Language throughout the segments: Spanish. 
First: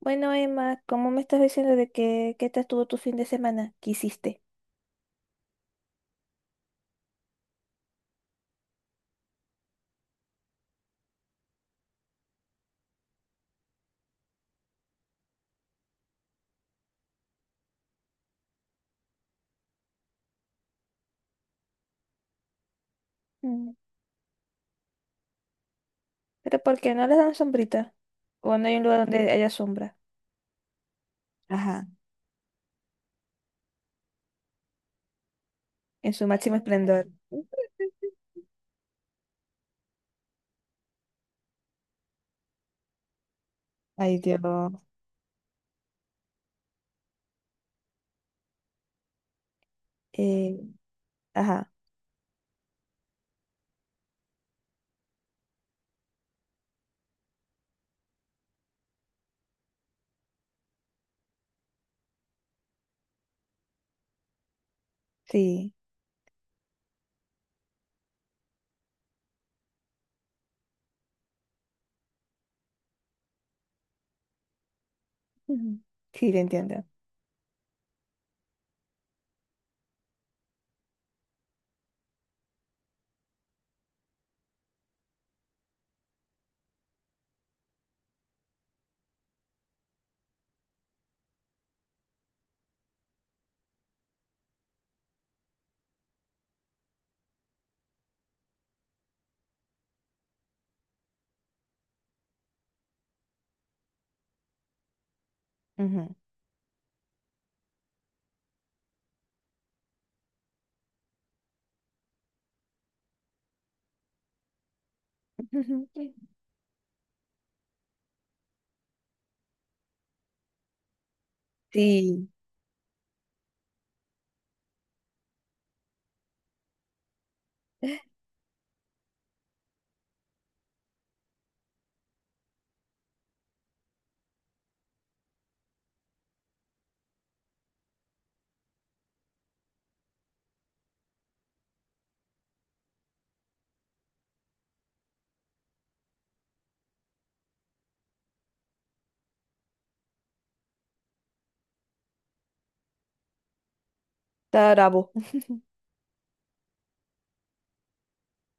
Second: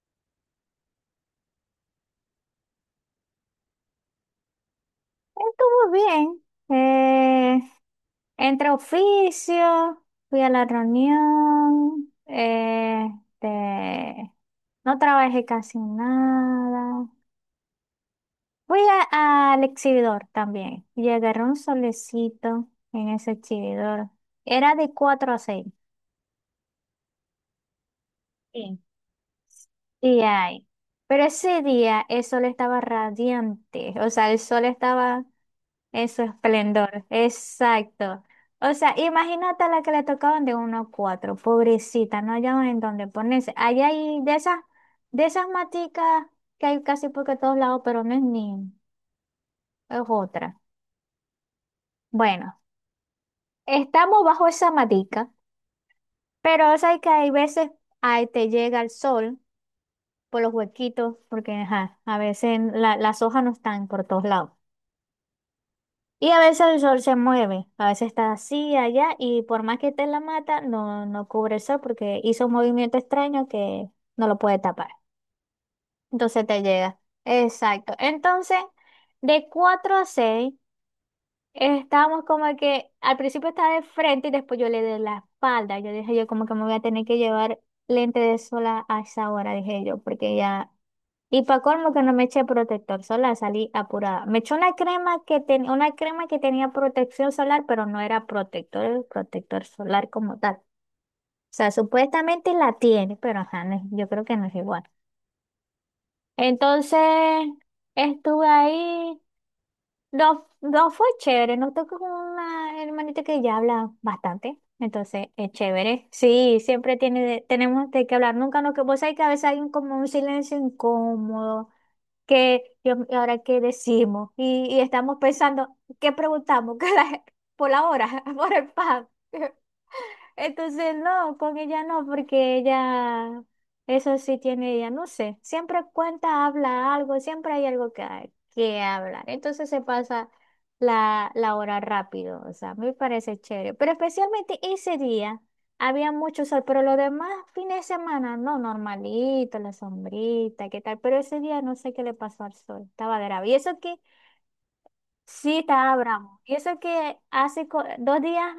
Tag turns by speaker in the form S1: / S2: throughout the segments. S1: Bueno, Emma, ¿cómo me estás diciendo de que, qué tal estuvo tu fin de semana? ¿Qué hiciste?
S2: Estuvo bien. Eh, entre oficios, fui a la reunión, este, no trabajé casi nada. Fui al exhibidor también y agarré un solecito en ese
S1: Mm.
S2: exhibidor. Era de 4 a 6.
S1: ¿Pero por qué no les dan sombrita? ¿O no hay
S2: Sí.
S1: un lugar donde haya sombra,
S2: Sí hay. Pero ese
S1: ajá,
S2: día el sol estaba radiante, o sea, el sol estaba.
S1: en
S2: Eso
S1: su máximo
S2: esplendor,
S1: esplendor?
S2: exacto. O sea, imagínate a la que le tocaban de 1 a 4, pobrecita, no hallaban en dónde ponerse. Allá
S1: Ay,
S2: hay
S1: Dios.
S2: de esas maticas que hay casi por que todos lados, pero no es ni, es otra.
S1: Eh, ajá,
S2: Bueno, estamos bajo esa matica, pero o sea, que hay veces ahí te llega el sol por los huequitos, porque ajá, a veces las hojas no están por todos lados.
S1: sí.
S2: Y a veces el sol se mueve, a veces está así, allá, y por más que esté en la mata, no, no cubre el sol porque hizo un movimiento extraño que no lo puede tapar.
S1: Ujú. Sí, te
S2: Entonces te
S1: entiendo.
S2: llega. Exacto. Entonces, de 4 a 6 estábamos como que al principio estaba de frente y después yo le di la espalda. Yo dije, yo como que me voy a tener que llevar lente de sol a esa hora, dije yo, porque ya y para colmo que no me eché protector solar, salí apurada. Me eché una crema que tenía una crema que tenía protección solar, pero no era protector solar como tal. O sea, supuestamente la tiene, pero ajá, no es- yo creo que no es igual.
S1: Ujú.
S2: Entonces, estuve ahí. No, no fue chévere, no tocó con una hermanita que ya habla bastante. Entonces, es chévere. Sí, siempre tiene, tenemos de qué hablar. Nunca nos que vos sabés que a veces hay un, como un silencio incómodo
S1: Sí,
S2: que Dios mío, ahora qué decimos y estamos pensando, ¿qué preguntamos? ¿Qué por la hora, por el pan? Entonces, no, con ella no, porque ella, eso sí tiene ella, no sé, siempre cuenta, habla algo, siempre hay algo que, que hablar. Entonces se pasa la hora rápido, o sea, me parece chévere. Pero especialmente ese día había mucho sol, pero los demás fines de semana, no, normalito, la sombrita, qué tal, pero ese día no sé qué le pasó al sol, estaba grave. Y eso que
S1: está bravo.
S2: sí estaba bravo, y eso que hace 2 días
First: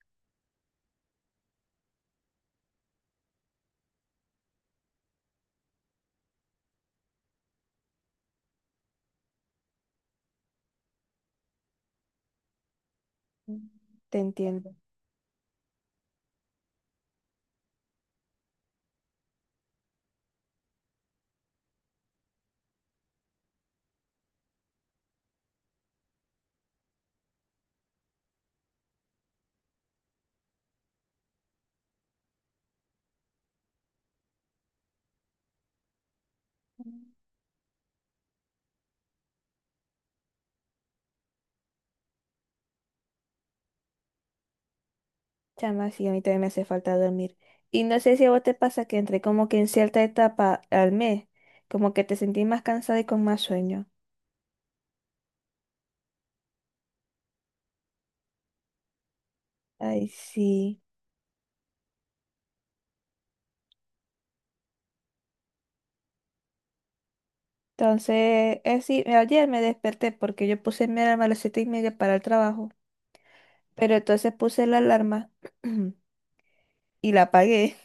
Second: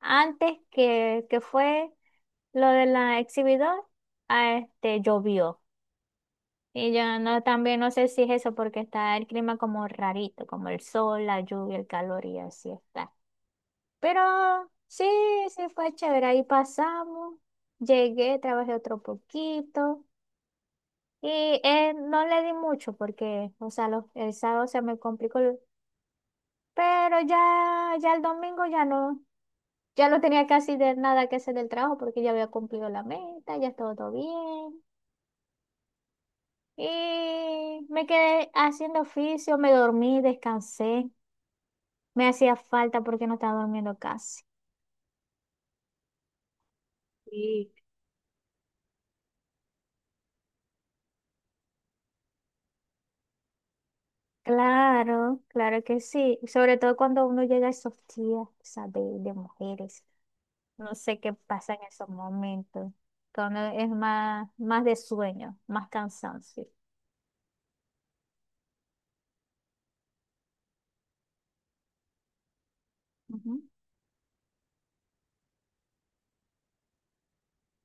S2: antes que fue. Lo de la exhibidor, ah, este, llovió. Y yo no, también no sé si es eso, porque está el clima como rarito, como el sol, la lluvia, el calor y así está.
S1: Te
S2: Pero
S1: entiendo.
S2: sí, sí fue chévere. Ahí pasamos, llegué, trabajé otro poquito y no le di mucho porque, o sea, el sábado se me complicó, pero ya, ya el domingo ya no, ya no tenía casi de nada que hacer del trabajo porque ya había cumplido la meta, ya estaba todo bien. Y me quedé haciendo oficio, me dormí, descansé. Me hacía falta porque no estaba durmiendo casi.
S1: Chama, sí, a mí también me hace falta dormir.
S2: Sí.
S1: Y no sé si a vos te pasa que entre como que en cierta etapa al mes, como que te sentís más cansada y con más sueño.
S2: Claro, claro que sí. Sobre todo cuando uno llega a esos días, ¿sabes? De mujeres.
S1: Ay, sí.
S2: No sé qué pasa en esos momentos. Cuando es más, más de sueño, más cansancio.
S1: Entonces, es sí, ayer me desperté porque yo puse mi alarma a las 7:30 para el trabajo,
S2: Ujú.
S1: pero entonces puse la alarma y la apagué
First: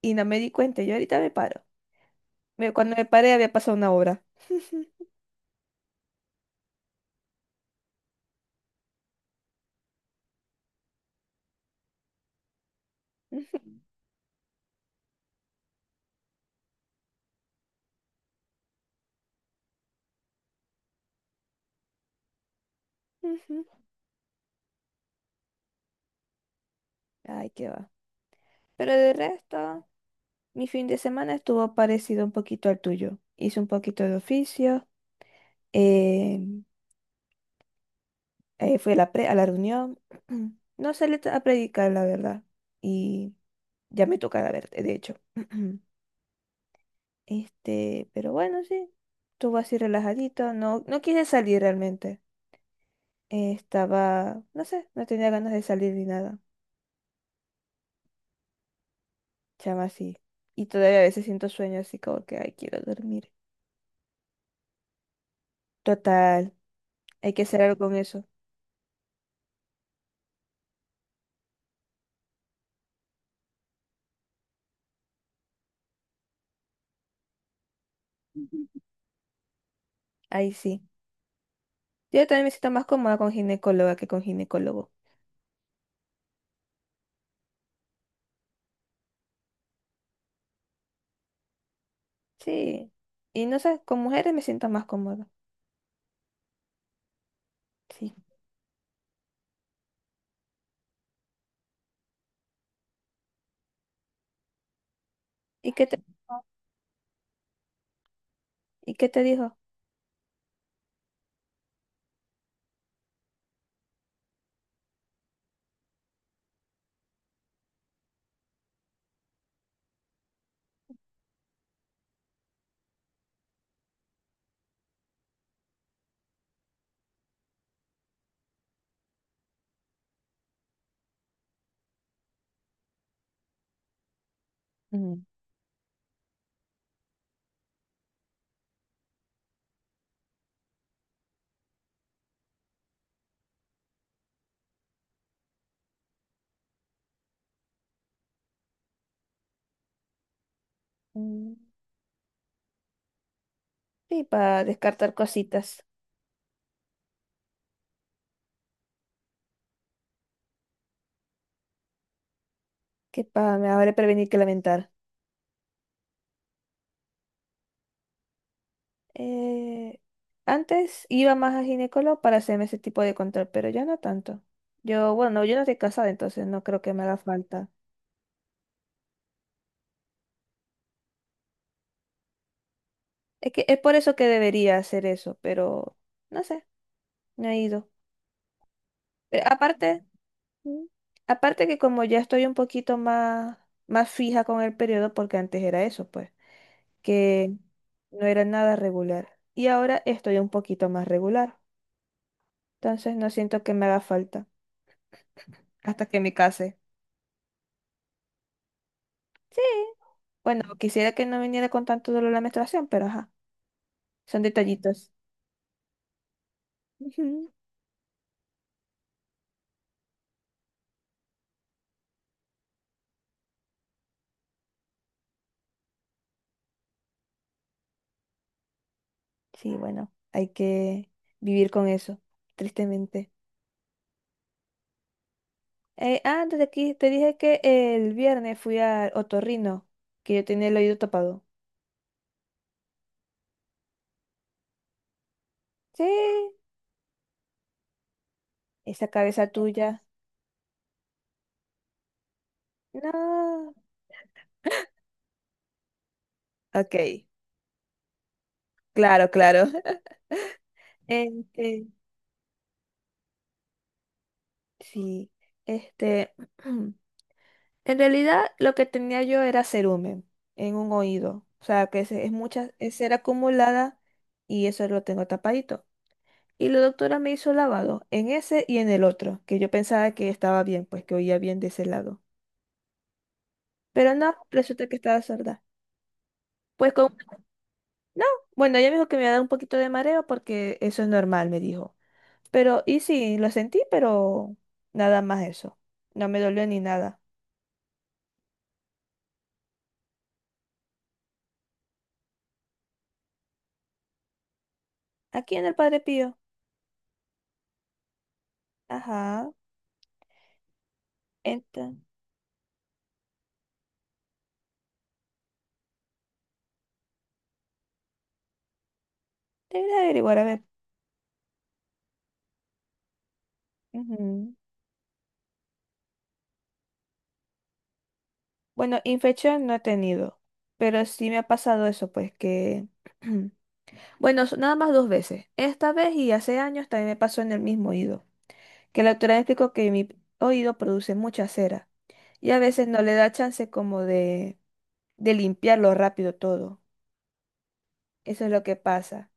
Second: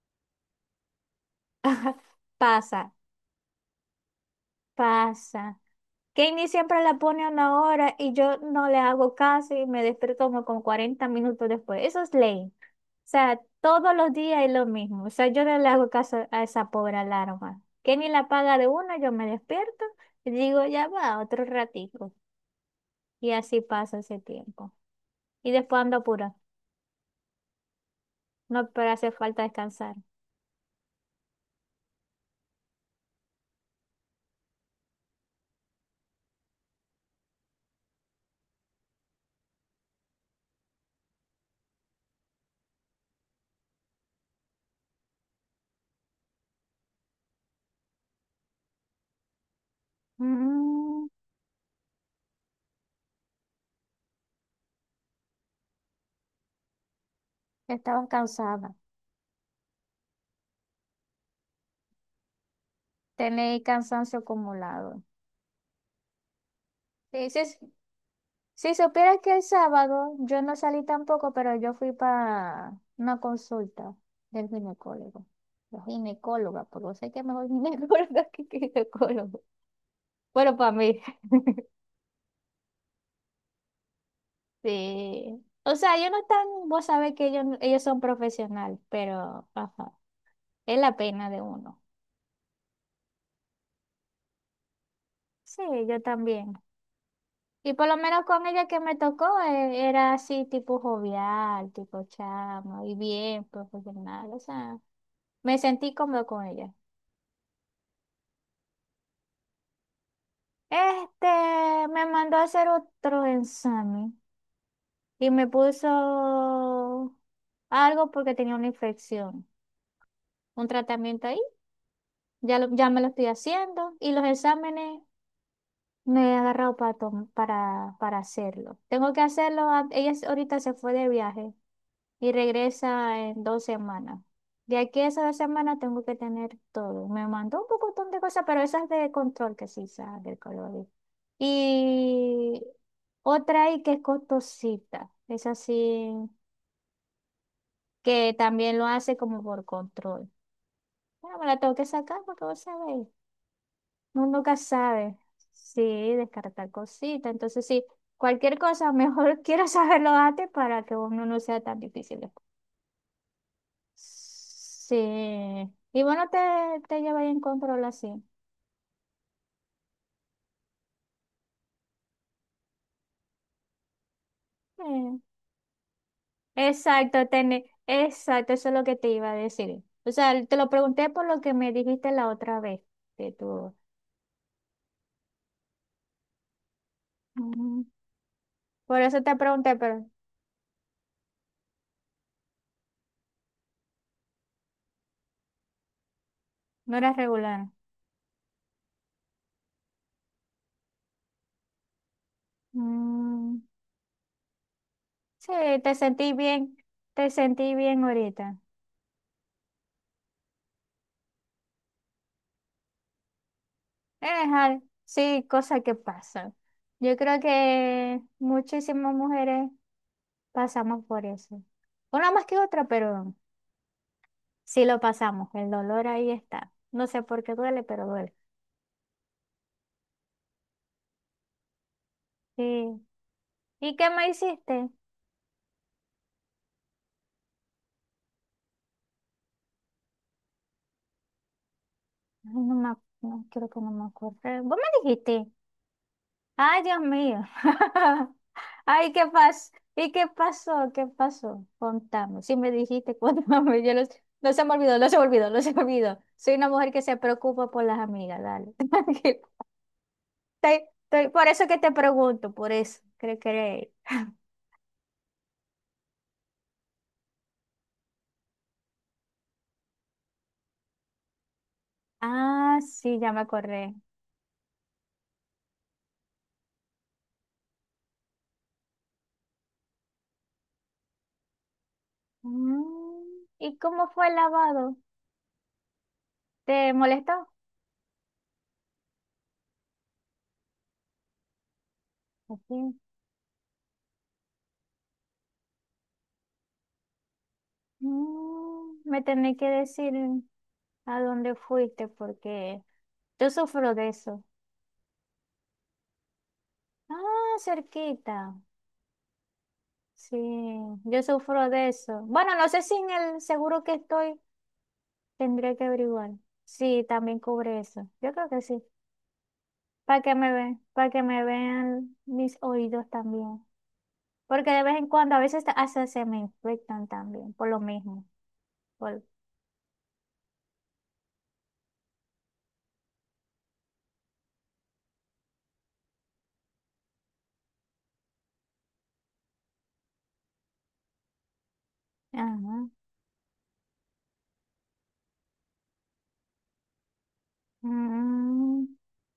S1: y no me di cuenta. Yo ahorita me paro.
S2: Pasa,
S1: Cuando me paré había pasado una hora.
S2: pasa. Kenny siempre la pone a una hora y yo no le hago caso y me despierto como con 40 minutos después. Eso es ley. O sea, todos los días es lo mismo. O sea, yo no le hago caso a esa pobre alarma. Que ni la paga de una, yo me despierto y digo, ya va, otro ratito. Y
S1: Ujú, ujú.
S2: así pasa ese tiempo. Y después ando apura.
S1: Ay, qué va.
S2: No, pero
S1: Pero
S2: hace
S1: de
S2: falta
S1: resto...
S2: descansar.
S1: Mi fin de semana estuvo parecido un poquito al tuyo. Hice un poquito de oficio, eh, fui a la, a la reunión. No salí a predicar, la verdad. Y ya me toca verte, de hecho. Pero bueno, sí. Estuvo así relajadito. No, no
S2: Mm,
S1: quise salir realmente. Estaba, no sé, no tenía ganas de salir ni nada.
S2: estabas cansada.
S1: Chama así. Y todavía a veces siento sueño así como que, ay, quiero dormir.
S2: Tenéis cansancio acumulado.
S1: Total,
S2: Sí,
S1: hay
S2: sí,
S1: que hacer algo con eso.
S2: si supieras que el sábado yo no salí tampoco, pero yo fui para una consulta del ginecólogo. La ginecóloga, porque yo sé que mejor ginecóloga que ginecólogo.
S1: Ahí
S2: Bueno, para
S1: sí.
S2: mí,
S1: Yo también me siento más cómoda con ginecóloga que con ginecólogo.
S2: sí. O sea, yo no están, vos sabés que ellos son profesionales, pero ajá, es la pena de uno.
S1: Sí. Y no sé, con mujeres me siento más cómoda.
S2: Sí, yo también. Y por lo
S1: Sí.
S2: menos con ella que me tocó, era así tipo jovial, tipo chamo, y bien profesional. O sea, me
S1: ¿Y qué
S2: sentí
S1: te,
S2: cómodo con ella.
S1: y qué te dijo?
S2: Este me mandó a hacer otro examen y me puso algo porque tenía una infección, un tratamiento ahí. Ya, ya me lo estoy haciendo y los exámenes me he agarrado para, para hacerlo. Tengo que hacerlo. Ella ahorita se fue de viaje y regresa en 2 semanas. De aquí a
S1: Mm,
S2: esas 2 semanas tengo que tener todo. Me mandó un pocotón de cosas, pero esas de control que sí sabe del color. Y otra ahí que es costosita. Es así, que también lo hace como por control. Bueno, me
S1: mm.
S2: la tengo que sacar porque vos sabéis.
S1: Sí,
S2: Uno nunca
S1: para descartar
S2: sabe. Sí,
S1: cositas,
S2: descartar cositas. Entonces, sí, cualquier cosa, mejor quiero saberlo antes para que uno no sea tan difícil.
S1: que para me habré prevenir que lamentar.
S2: Sí. Y bueno, te lleváis en control así.
S1: Eh, Antes iba más a ginecólogo para hacerme ese tipo de control, pero ya no tanto.
S2: Eh,
S1: Yo no estoy casada, entonces no creo que me haga
S2: Exacto,
S1: falta.
S2: exacto, eso es lo que te iba a decir. O sea, te lo pregunté por lo que me dijiste la otra vez, que
S1: Es que
S2: tú.
S1: es por eso que debería hacer eso, pero no sé, no he
S2: Mm,
S1: ido.
S2: por eso te
S1: Pero
S2: pregunté,
S1: aparte,
S2: pero
S1: mm. Aparte que como ya estoy un poquito más fija con el periodo, porque antes era eso, pues,
S2: no eras
S1: que
S2: regular.
S1: no era nada regular. Y ahora estoy un poquito más regular. Entonces no
S2: Mm,
S1: siento que me haga falta
S2: sí, te
S1: hasta que
S2: sentí
S1: me
S2: bien,
S1: case.
S2: te sentí bien ahorita.
S1: Sí. Bueno, quisiera que no viniera con tanto dolor la menstruación, pero ajá,
S2: Es
S1: son detallitos.
S2: sí, cosas que pasan. Yo creo
S1: Ujú.
S2: que muchísimas mujeres pasamos por eso. Una más que otra, pero. Sí lo pasamos, el dolor ahí está. No sé por qué duele, pero duele.
S1: Sí, bueno, hay que vivir con eso,
S2: Sí.
S1: tristemente.
S2: ¿Y qué me hiciste? Ay,
S1: Antes de aquí te dije que el viernes fui al otorrino, que yo tenía el oído tapado.
S2: no me, no, creo que no me acuerdo. ¿Vos me dijiste?
S1: Sí.
S2: Ay, Dios mío.
S1: Esa
S2: Ay, ¿qué
S1: cabeza
S2: pasó?
S1: tuya.
S2: ¿Y qué pasó? ¿Qué pasó? Contame. Si me dijiste,
S1: No.
S2: contame. Yo no, no se me olvidó, no se me olvidó, no se me olvidó. Soy una mujer
S1: Ok,
S2: que se preocupa por las amigas, dale.
S1: claro,
S2: Tranquila.
S1: claro.
S2: Por eso que
S1: Este,
S2: te pregunto, por eso. Creo que...
S1: sí, este, en realidad lo que tenía yo era cerumen en un oído. O sea, que es, mucha,
S2: Ah,
S1: es ser
S2: sí, ya me acordé.
S1: acumulada y eso lo tengo tapadito. Y la doctora me hizo lavado en ese y en el otro, que yo pensaba que estaba bien, pues que oía bien de ese lado.
S2: Mm, ¿y cómo
S1: Pero
S2: fue el
S1: no, resulta
S2: lavado?
S1: que estaba sorda.
S2: ¿Te
S1: Pues con...
S2: molestó?
S1: No, bueno, ella me dijo que me iba a dar un poquito de mareo porque eso es normal, me dijo. Pero,
S2: Así.
S1: y sí, lo sentí, pero nada más eso. No me dolió ni nada.
S2: Mm, me tenés que decir a dónde fuiste porque yo sufro de eso.
S1: Aquí en el Padre Pío.
S2: Ah, cerquita.
S1: Ajá.
S2: Sí, yo sufro de
S1: Entonces,
S2: eso. Bueno, no sé si en el seguro que estoy tendré que averiguar. Sí, también cubre eso. Yo creo que sí.
S1: debería
S2: Para que
S1: averiguar, a
S2: me
S1: ver.
S2: vean, para que me vean mis oídos también.
S1: Ujú.
S2: Porque de vez en cuando a veces hasta se me infectan también por lo mismo.
S1: Bueno,
S2: Por...
S1: infección no he tenido. Pero sí me ha pasado eso, pues que. Bueno, nada más dos veces. Esta vez y hace años también me pasó en el mismo oído. Que la doctora me explicó que mi oído produce mucha cera. Y a veces
S2: Ajá.
S1: no le da chance como de limpiarlo rápido todo. Eso es lo que
S2: Mm,
S1: pasa.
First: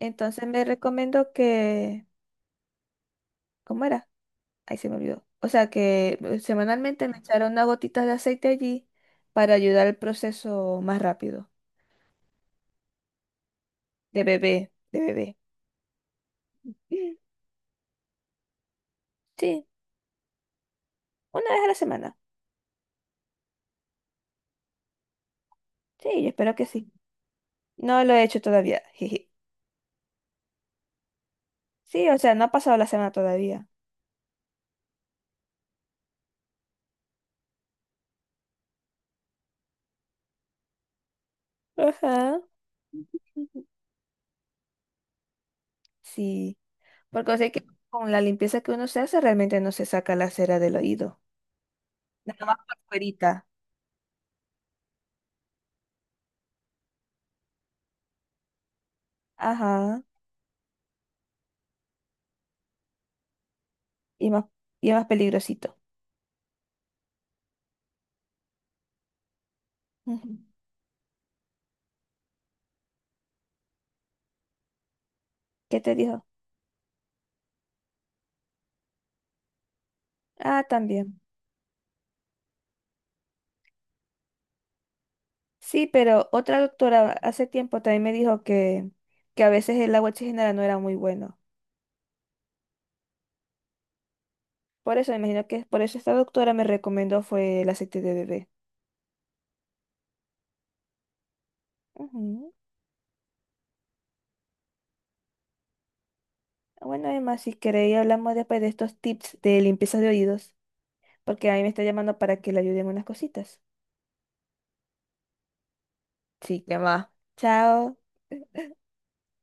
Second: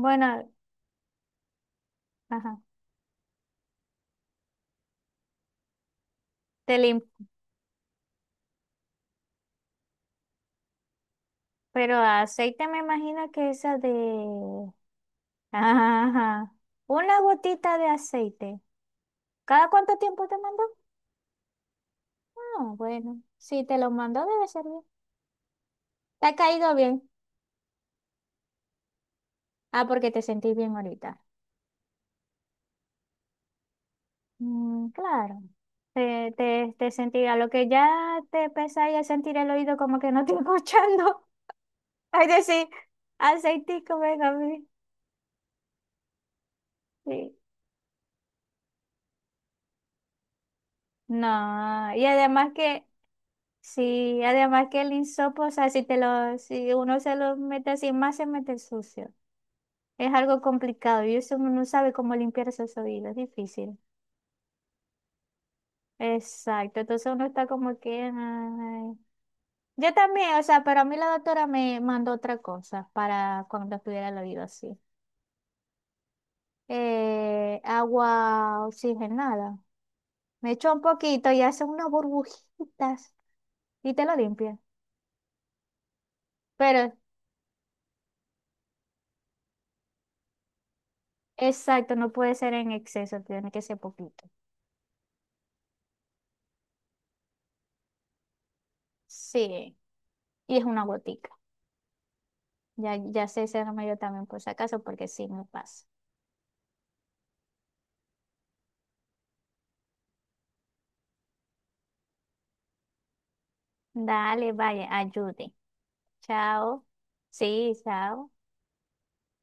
S1: Entonces me recomendó que,
S2: ajá,
S1: ¿cómo era? Ahí se me olvidó. O sea, que
S2: te lim-
S1: semanalmente me echara unas gotitas de aceite allí para ayudar al proceso más rápido
S2: pero aceite me imagino que esa de...
S1: de bebé, de bebé.
S2: Ajá,
S1: Mm,
S2: una gotita de aceite.
S1: sí,
S2: ¿Cada cuánto tiempo te mandó?
S1: una vez a la semana.
S2: Ah, bueno, si te lo mandó debe ser bien.
S1: Sí,
S2: ¿Te
S1: yo
S2: ha
S1: espero que
S2: caído
S1: sí.
S2: bien?
S1: No lo he hecho todavía. Jeje.
S2: Ah, porque te sentí bien ahorita.
S1: Sí, o sea, no ha pasado la semana todavía.
S2: Mm, claro. Te sentirá lo que ya te pesa y a sentir el oído como que no estoy escuchando. Es
S1: Ajá.
S2: decir,
S1: Ujú.
S2: aceitico, venga, a mí.
S1: Sí,
S2: Sí.
S1: porque sé que con la limpieza que uno se hace realmente no se saca la cera del oído.
S2: No, y
S1: Nada
S2: además
S1: más por
S2: que
S1: fuerita.
S2: sí, además que el insopo, o sea, si te lo, si uno se lo mete así, más se mete el sucio.
S1: Ajá.
S2: Es algo complicado y eso uno no sabe cómo limpiar esos oídos, es difícil.
S1: Y más, y es más peligrosito.
S2: Exacto, entonces uno está como que... ay. Yo también,
S1: Ujú.
S2: o sea, pero a mí la doctora me mandó otra cosa para cuando estuviera el oído así.
S1: ¿Qué te dijo?
S2: Agua oxigenada. Me
S1: Ah,
S2: echó un
S1: también.
S2: poquito y hace unas burbujitas y te lo limpia.
S1: Sí, pero otra
S2: Pero,
S1: doctora hace tiempo también me dijo que a veces el agua oxigenada no era muy bueno.
S2: exacto, no puede ser en exceso, tiene que ser poquito.
S1: Por eso, me imagino que es por eso esta doctora me recomendó fue el aceite de bebé.
S2: Sí, y es una gotica.
S1: Ujú.
S2: Ya sé ese remedio también por si acaso, porque sí me pasa.
S1: Bueno, además, si queréis hablamos después de estos tips de limpieza de oídos, porque a mí me está llamando para que le ayuden unas cositas.
S2: Dale, vaya, ayude.
S1: Sí, que
S2: Chao.
S1: va.
S2: Sí,
S1: Chao.
S2: chao.